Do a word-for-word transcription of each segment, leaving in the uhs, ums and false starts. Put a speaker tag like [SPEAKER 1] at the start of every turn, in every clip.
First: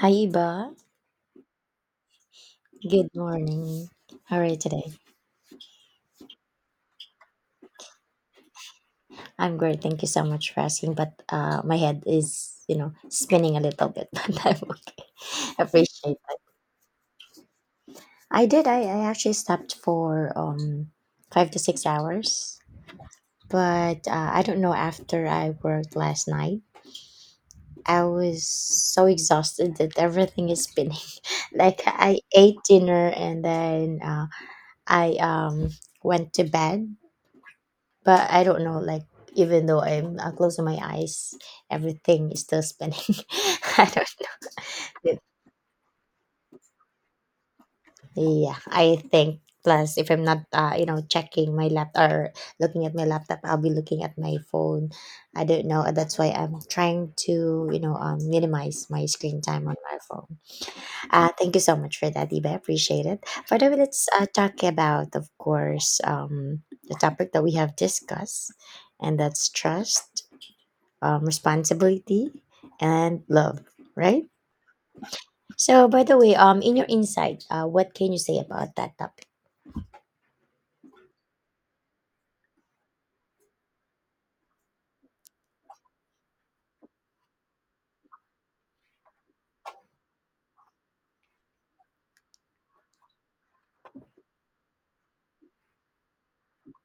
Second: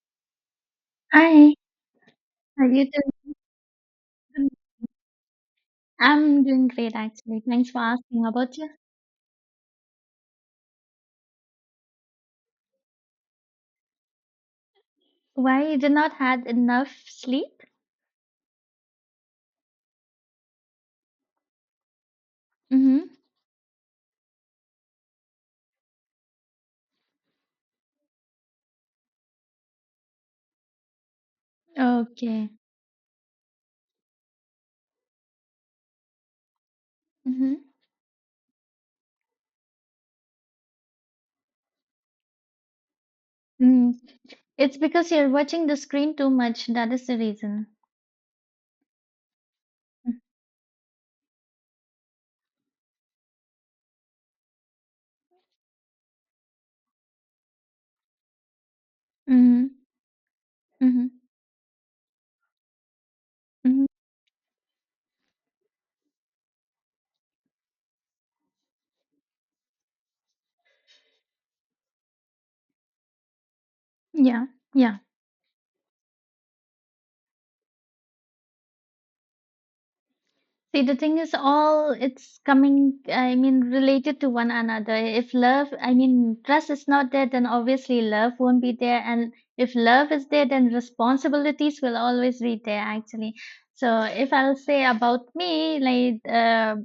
[SPEAKER 1] Hi, Iba.
[SPEAKER 2] Hi, how are you
[SPEAKER 1] Good
[SPEAKER 2] doing?
[SPEAKER 1] morning. How are
[SPEAKER 2] Good?
[SPEAKER 1] you today?
[SPEAKER 2] I'm doing great actually. Thanks for asking. How about you?
[SPEAKER 1] I'm great. Thank you so much for asking. But uh, my head is, you know, spinning a little bit, but I'm okay.
[SPEAKER 2] Why you did not
[SPEAKER 1] Appreciate that.
[SPEAKER 2] had enough sleep?
[SPEAKER 1] I did. I, I actually slept for um five to six hours,
[SPEAKER 2] Mm-hmm.
[SPEAKER 1] but uh, I don't know. After I worked last night, I was so exhausted that everything is spinning. Like I
[SPEAKER 2] Okay.
[SPEAKER 1] ate dinner and then uh, I um went to bed
[SPEAKER 2] Mm-hmm.
[SPEAKER 1] but I don't know. Like even though I'm uh, closing my eyes, everything is still spinning. I
[SPEAKER 2] Mm.
[SPEAKER 1] don't.
[SPEAKER 2] It's because
[SPEAKER 1] It,
[SPEAKER 2] you're watching the screen too much. That is the reason.
[SPEAKER 1] yeah, I think. Plus, if I'm not, uh, you know, checking my laptop or looking at my laptop, I'll be looking at my phone. I don't know. uh, That's why I'm trying to, you know, um, minimize my screen time on
[SPEAKER 2] Mm-hmm.
[SPEAKER 1] my phone.
[SPEAKER 2] Mm-hmm.
[SPEAKER 1] Uh, thank you so much for that, Iba. I appreciate it. By the way,
[SPEAKER 2] Mm-hmm.
[SPEAKER 1] let's uh, talk about, of course, um, the topic that we have discussed, and that's trust, um, responsibility, and love, right?
[SPEAKER 2] Yeah. Yeah.
[SPEAKER 1] So, by the way, um, in your insight, uh, what can you say about that topic?
[SPEAKER 2] See, the thing is, all it's coming, I mean, related to one another. If love, I mean, trust is not there, then obviously love won't be there. And if love is there, then responsibilities will always be there, actually. So if I'll say about me, like, uh,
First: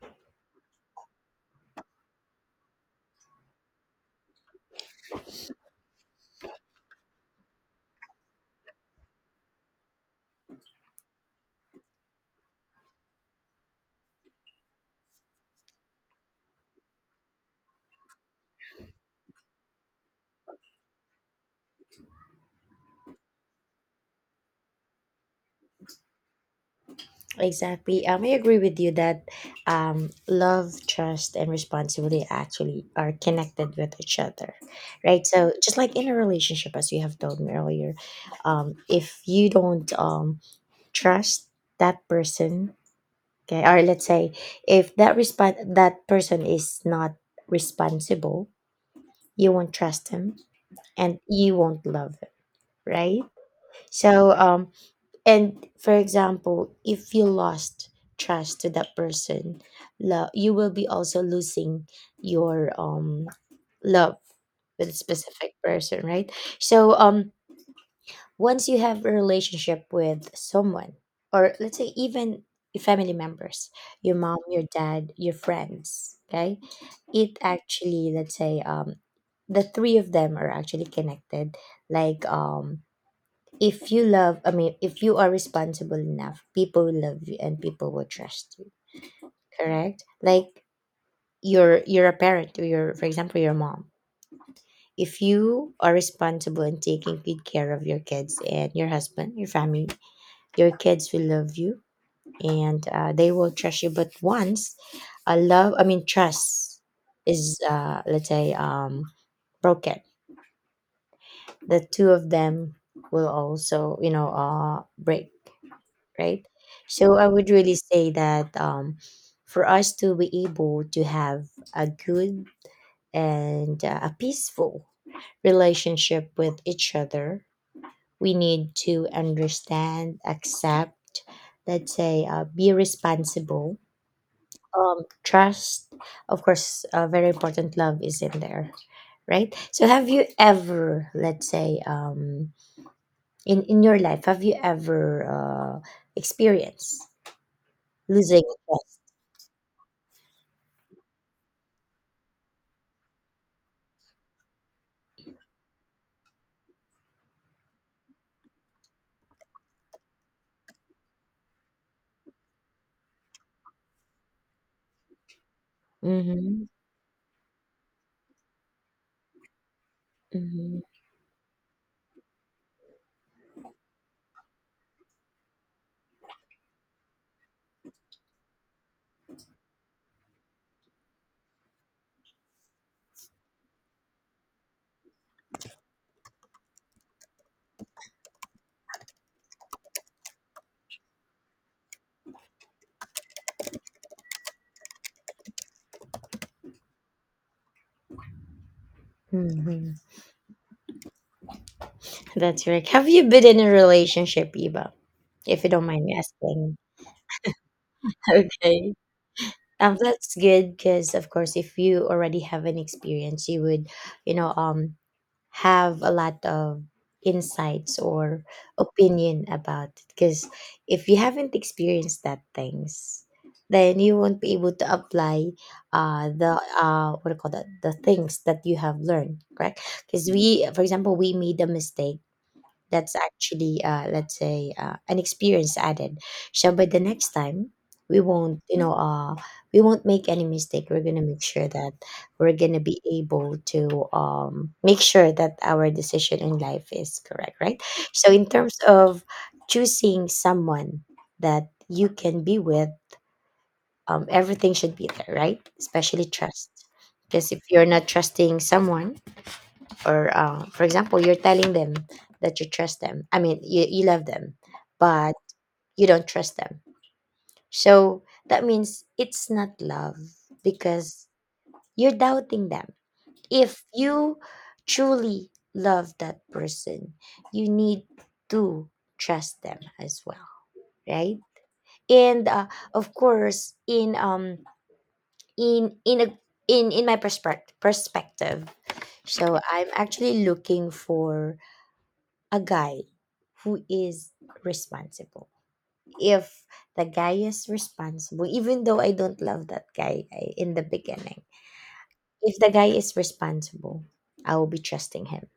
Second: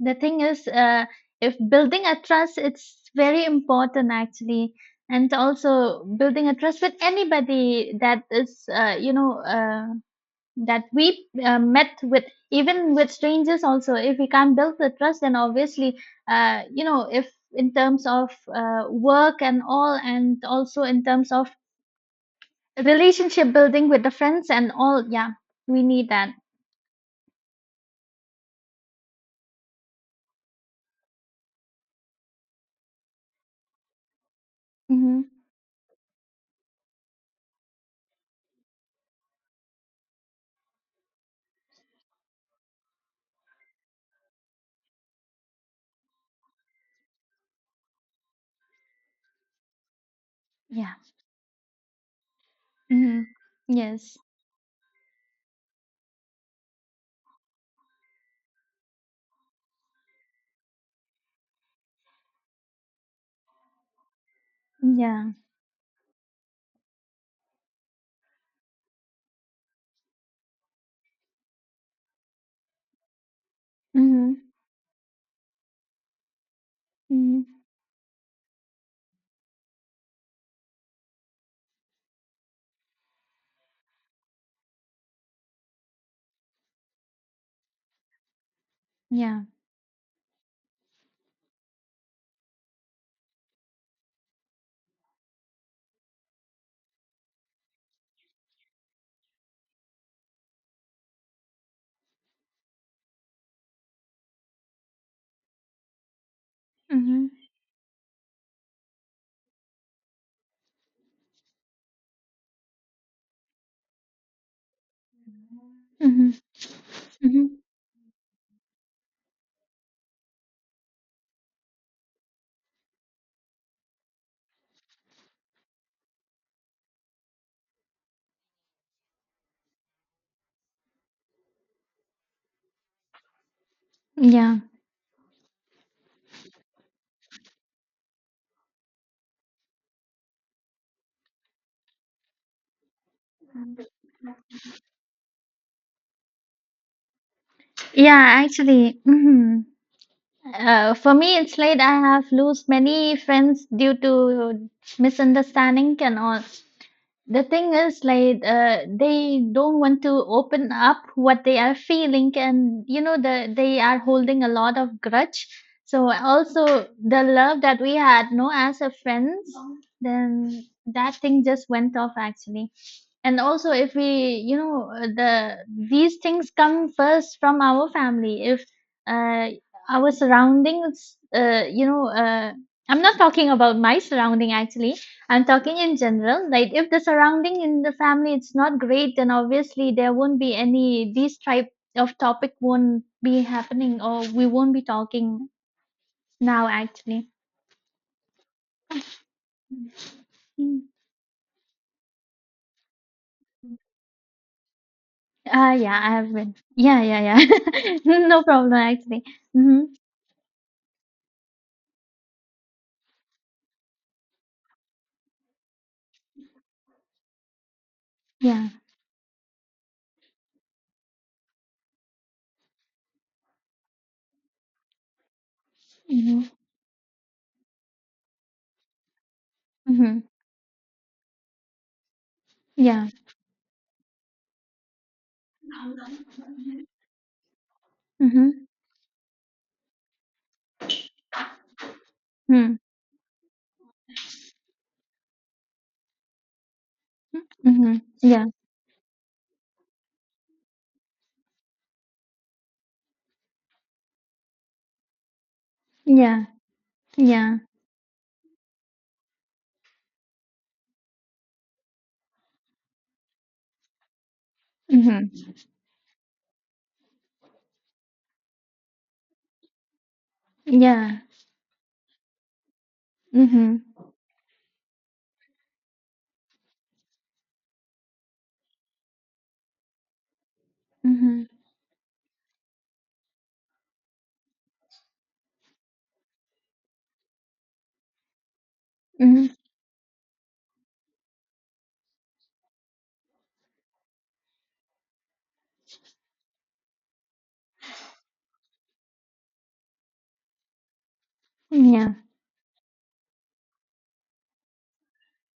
[SPEAKER 2] the thing is, uh, if building a trust, it's very important, actually. And also building a trust with anybody that is, uh, you know, uh that we uh, met with, even with strangers also. If we can't build the trust, then obviously, uh, you know, if in terms of uh, work and all, and also in terms of relationship building with the friends and all, yeah, we need that.
[SPEAKER 1] Exactly. Um, I agree with you that um, love, trust, and responsibility actually are connected with each other, right?
[SPEAKER 2] Mm-hmm.
[SPEAKER 1] So, just like in a relationship, as you have told me earlier, um, if you don't um, trust that person, okay, or let's say if that respon that person is not responsible, you won't trust him
[SPEAKER 2] Yeah.
[SPEAKER 1] and you won't love it, right?
[SPEAKER 2] Mm-hmm. Yes.
[SPEAKER 1] So, um, and for example, if you lost trust to that person, love, you will be also losing your um love with a
[SPEAKER 2] Yeah.
[SPEAKER 1] specific person, right? So, um, once you have a relationship with someone, or let's say even family members, your mom,
[SPEAKER 2] Mm-hmm.
[SPEAKER 1] your dad, your friends, okay, it
[SPEAKER 2] Mm-hmm.
[SPEAKER 1] actually, let's say, um, the three of them are actually connected. Like, um, if you love, I mean, if you are responsible enough, people will love you and people will trust you.
[SPEAKER 2] Yeah.
[SPEAKER 1] Correct? Like, you're you're a parent, or you're, for example, your mom. If you are responsible in taking good care of your kids and your husband, your family, your kids will love you and uh, they will trust you. But once a love, I mean, trust
[SPEAKER 2] Mm-hmm.
[SPEAKER 1] is, uh, let's say, um, broken, the two of them will also, you know, uh, break,
[SPEAKER 2] Mm-hmm.
[SPEAKER 1] right? So I
[SPEAKER 2] Mm-hmm.
[SPEAKER 1] would really say that um, for us to be able to have a good and uh, a peaceful relationship with each other, we need to understand, accept, let's say, uh, be responsible,
[SPEAKER 2] Yeah,
[SPEAKER 1] um, trust, of course, uh, very important love is in there, right? So, have you ever, let's say, um, in in your life, have you ever uh, experienced
[SPEAKER 2] yeah,
[SPEAKER 1] losing
[SPEAKER 2] actually.
[SPEAKER 1] trust?
[SPEAKER 2] Mhm. Uh, for me, it's like I have lost many friends due to misunderstanding and all. The thing is, like, uh, they don't want to open up what they are feeling, and you know, the they are holding a lot of grudge. So also
[SPEAKER 1] Mm-hmm.
[SPEAKER 2] the love that we had, no, as a friends, then
[SPEAKER 1] Mm-hmm.
[SPEAKER 2] that thing just went off actually. And also if we, you know, uh, the these things come first from our family. If uh, our surroundings, uh, you know, uh, I'm not talking about my surrounding actually, I'm talking in general. Like if the surrounding in the family, it's not great, then obviously there won't be any, these type of topic won't be happening, or we won't be talking now actually.
[SPEAKER 1] Mm-hmm.
[SPEAKER 2] Mm.
[SPEAKER 1] That's right. Have you been in a relationship, Eva? If you
[SPEAKER 2] Uh,
[SPEAKER 1] don't
[SPEAKER 2] yeah,
[SPEAKER 1] mind
[SPEAKER 2] I
[SPEAKER 1] me
[SPEAKER 2] have been.
[SPEAKER 1] asking.
[SPEAKER 2] Yeah, yeah, yeah. no problem
[SPEAKER 1] Okay.
[SPEAKER 2] actually. Hmm.
[SPEAKER 1] Um, that's good because of course if you already have an experience you would you know um have a lot of insights or
[SPEAKER 2] Yeah.
[SPEAKER 1] opinion about it because if you haven't experienced that things then you won't be able to apply uh,
[SPEAKER 2] Mhm.
[SPEAKER 1] the uh, what do you call that, the things that you have learned, correct?
[SPEAKER 2] Mhm.
[SPEAKER 1] Because we, for example, we made a mistake,
[SPEAKER 2] Yeah.
[SPEAKER 1] that's actually, uh, let's say, uh, an experience added. So, by the next time, we won't,
[SPEAKER 2] Mhm.
[SPEAKER 1] you know, uh, we won't make any mistake. We're gonna make sure that we're
[SPEAKER 2] Mm.
[SPEAKER 1] gonna be able to um, make sure that our decision in life is correct, right?
[SPEAKER 2] Mhm.
[SPEAKER 1] So,
[SPEAKER 2] Yeah.
[SPEAKER 1] in terms of choosing someone that you can be with, um, everything should be there, right? Especially
[SPEAKER 2] Yeah.
[SPEAKER 1] trust, because
[SPEAKER 2] Yeah.
[SPEAKER 1] if you're not trusting someone or uh, for example you're telling them that you trust them, I mean you, you love them
[SPEAKER 2] Mhm.
[SPEAKER 1] but you don't trust them, so that means it's not love
[SPEAKER 2] Yeah.
[SPEAKER 1] because you're doubting them. If
[SPEAKER 2] Mhm.
[SPEAKER 1] you truly love that person you need to trust them as well, right?
[SPEAKER 2] Mhm.
[SPEAKER 1] And uh, of course in um in in a in in my perspective perspective
[SPEAKER 2] Mhm.
[SPEAKER 1] so I'm actually looking for a guy who is responsible. If the guy is responsible, even though I don't love that guy I- in the beginning,
[SPEAKER 2] Yeah.
[SPEAKER 1] if the guy is responsible, I will be trusting him.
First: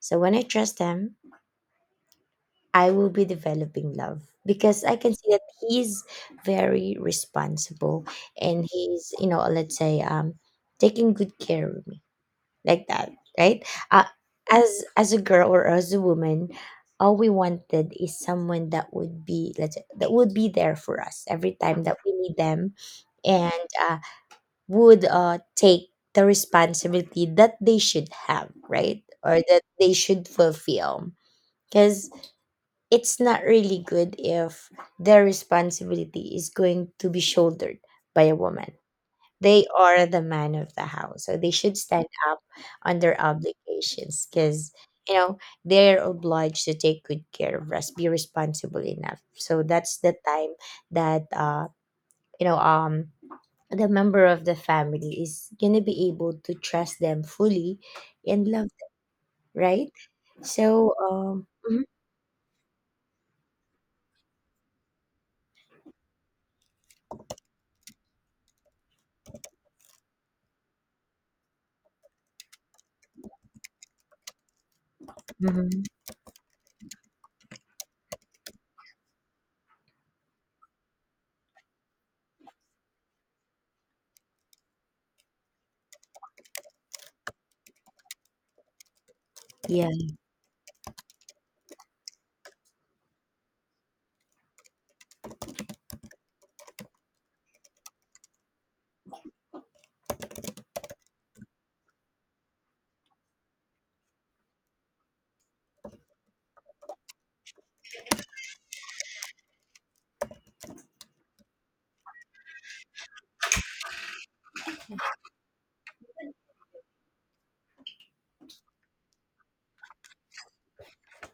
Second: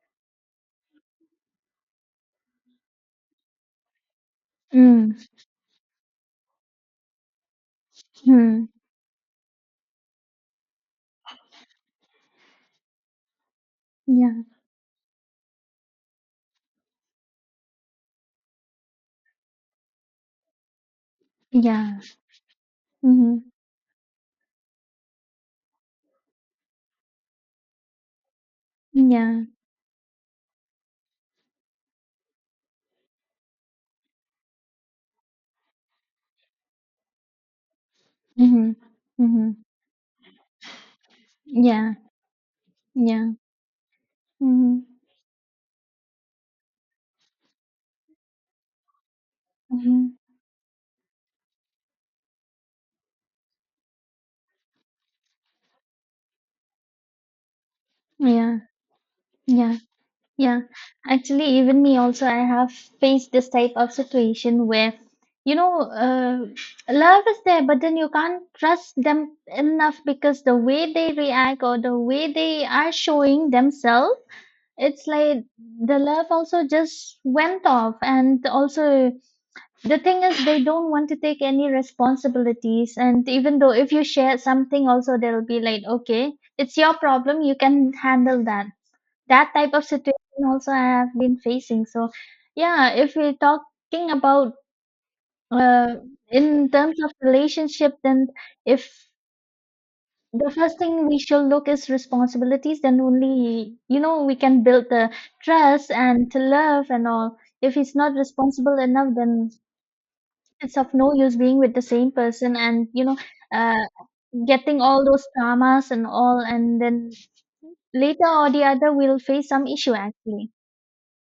[SPEAKER 1] So when I trust him, I will be developing love because I
[SPEAKER 2] Mm.
[SPEAKER 1] can see that he's very responsible
[SPEAKER 2] Mhm.
[SPEAKER 1] and he's, you know, let's say, um, taking good care of me. Like that, right? Uh,
[SPEAKER 2] Yeah.
[SPEAKER 1] as as a girl or as a woman, all we wanted is someone that would be, let's say, that would be there for us every time that
[SPEAKER 2] Yeah.
[SPEAKER 1] we need them,
[SPEAKER 2] Mhm.
[SPEAKER 1] and uh, would uh, take the responsibility that they should have, right? Or
[SPEAKER 2] Yeah.
[SPEAKER 1] that they should fulfill. Because it's not really good if their responsibility is going to be shouldered by a woman.
[SPEAKER 2] Mhm. Mhm.
[SPEAKER 1] They are the man of the house, so they should
[SPEAKER 2] Yeah.
[SPEAKER 1] stand up on their
[SPEAKER 2] Yeah.
[SPEAKER 1] obligations because
[SPEAKER 2] Mhm.
[SPEAKER 1] you know they're obliged to take good care of us, be responsible enough. So that's the
[SPEAKER 2] Mhm.
[SPEAKER 1] time that uh you know um the member of the family is gonna be able to trust them fully and
[SPEAKER 2] Yeah.
[SPEAKER 1] love them,
[SPEAKER 2] Yeah.
[SPEAKER 1] right?
[SPEAKER 2] Yeah,
[SPEAKER 1] So
[SPEAKER 2] actually,
[SPEAKER 1] um mhm,
[SPEAKER 2] even me also, I have faced this type of situation where, you know, uh, love is there, but then you can't trust them enough because the way they react or the way they are showing themselves, it's like
[SPEAKER 1] mhm.
[SPEAKER 2] the love also just went off. And also, the thing is, they don't want to take any responsibilities. And even though if you share something, also they'll be like, okay, it's your problem, you can handle that. That type of
[SPEAKER 1] Yeah.
[SPEAKER 2] situation also I have been facing. So, yeah, if we're talking about, uh, in terms of relationship, then if the first thing we should look is responsibilities, then only you know we can build the trust and to love and all. If he's not responsible enough, then it's of no use being with the same person, and you know, uh, getting all those traumas and all, and then later or the other we'll face some issue actually.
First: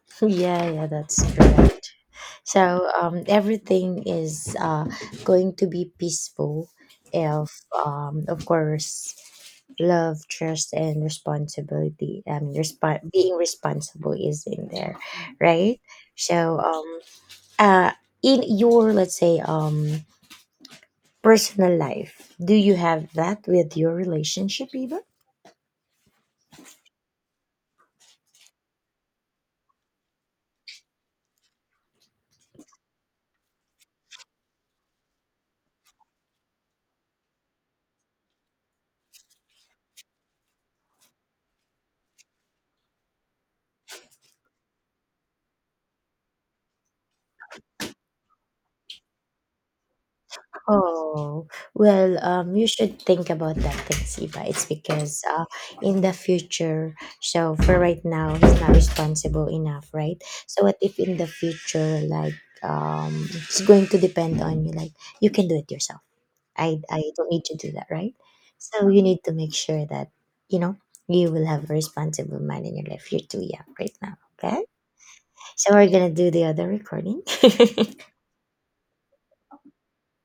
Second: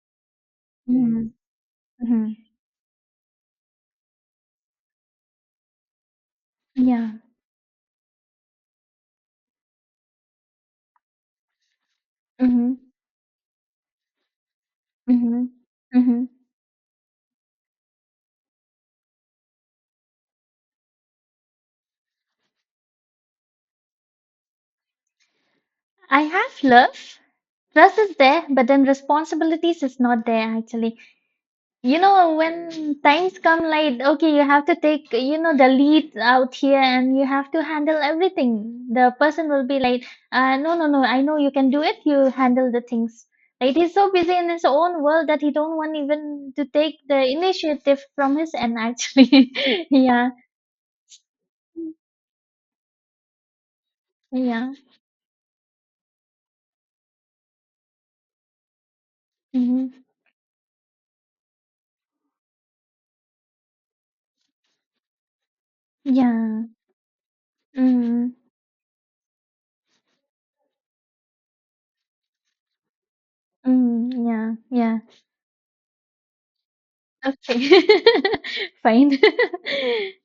[SPEAKER 1] Yeah, yeah, that's
[SPEAKER 2] Mm-hmm.
[SPEAKER 1] correct.
[SPEAKER 2] Mm-hmm.
[SPEAKER 1] So um, everything is uh, going to be peaceful
[SPEAKER 2] Yeah.
[SPEAKER 1] if, um, of course, love, trust, and responsibility. I mean,
[SPEAKER 2] Mm-hmm.
[SPEAKER 1] resp- being responsible is in there,
[SPEAKER 2] Mm-hmm.
[SPEAKER 1] right?
[SPEAKER 2] Mm-hmm.
[SPEAKER 1] So, um, uh, in your, let's say, um personal life, do you have that with your relationship, Eva?
[SPEAKER 2] I have love. Trust is there, but then responsibilities is not there actually. You know, when times come like, okay, you have to take, you know, the lead out here and you have to handle everything. The person will be like, uh, no, no, no, I know you can do it. You handle the things. Like he's so busy in his own world that he don't want even to take the initiative from his end actually. yeah.
[SPEAKER 1] Oh, well, um, you should think about that thing, Siva. It's
[SPEAKER 2] Yeah.
[SPEAKER 1] because uh, in the future, so for right now, he's not responsible enough,
[SPEAKER 2] Mm-hmm.
[SPEAKER 1] right? So what if in the future, like, um, it's going to depend on you, like, you can do it yourself.
[SPEAKER 2] Yeah.
[SPEAKER 1] I, I don't need to do that, right?
[SPEAKER 2] Mm-hmm.
[SPEAKER 1] So you need to make sure that, you know, you will have a responsible man in your life. You're too young right
[SPEAKER 2] Mm,
[SPEAKER 1] now,
[SPEAKER 2] yeah,
[SPEAKER 1] okay?
[SPEAKER 2] yeah.
[SPEAKER 1] So we're gonna do the other recording.
[SPEAKER 2] Okay. Fine.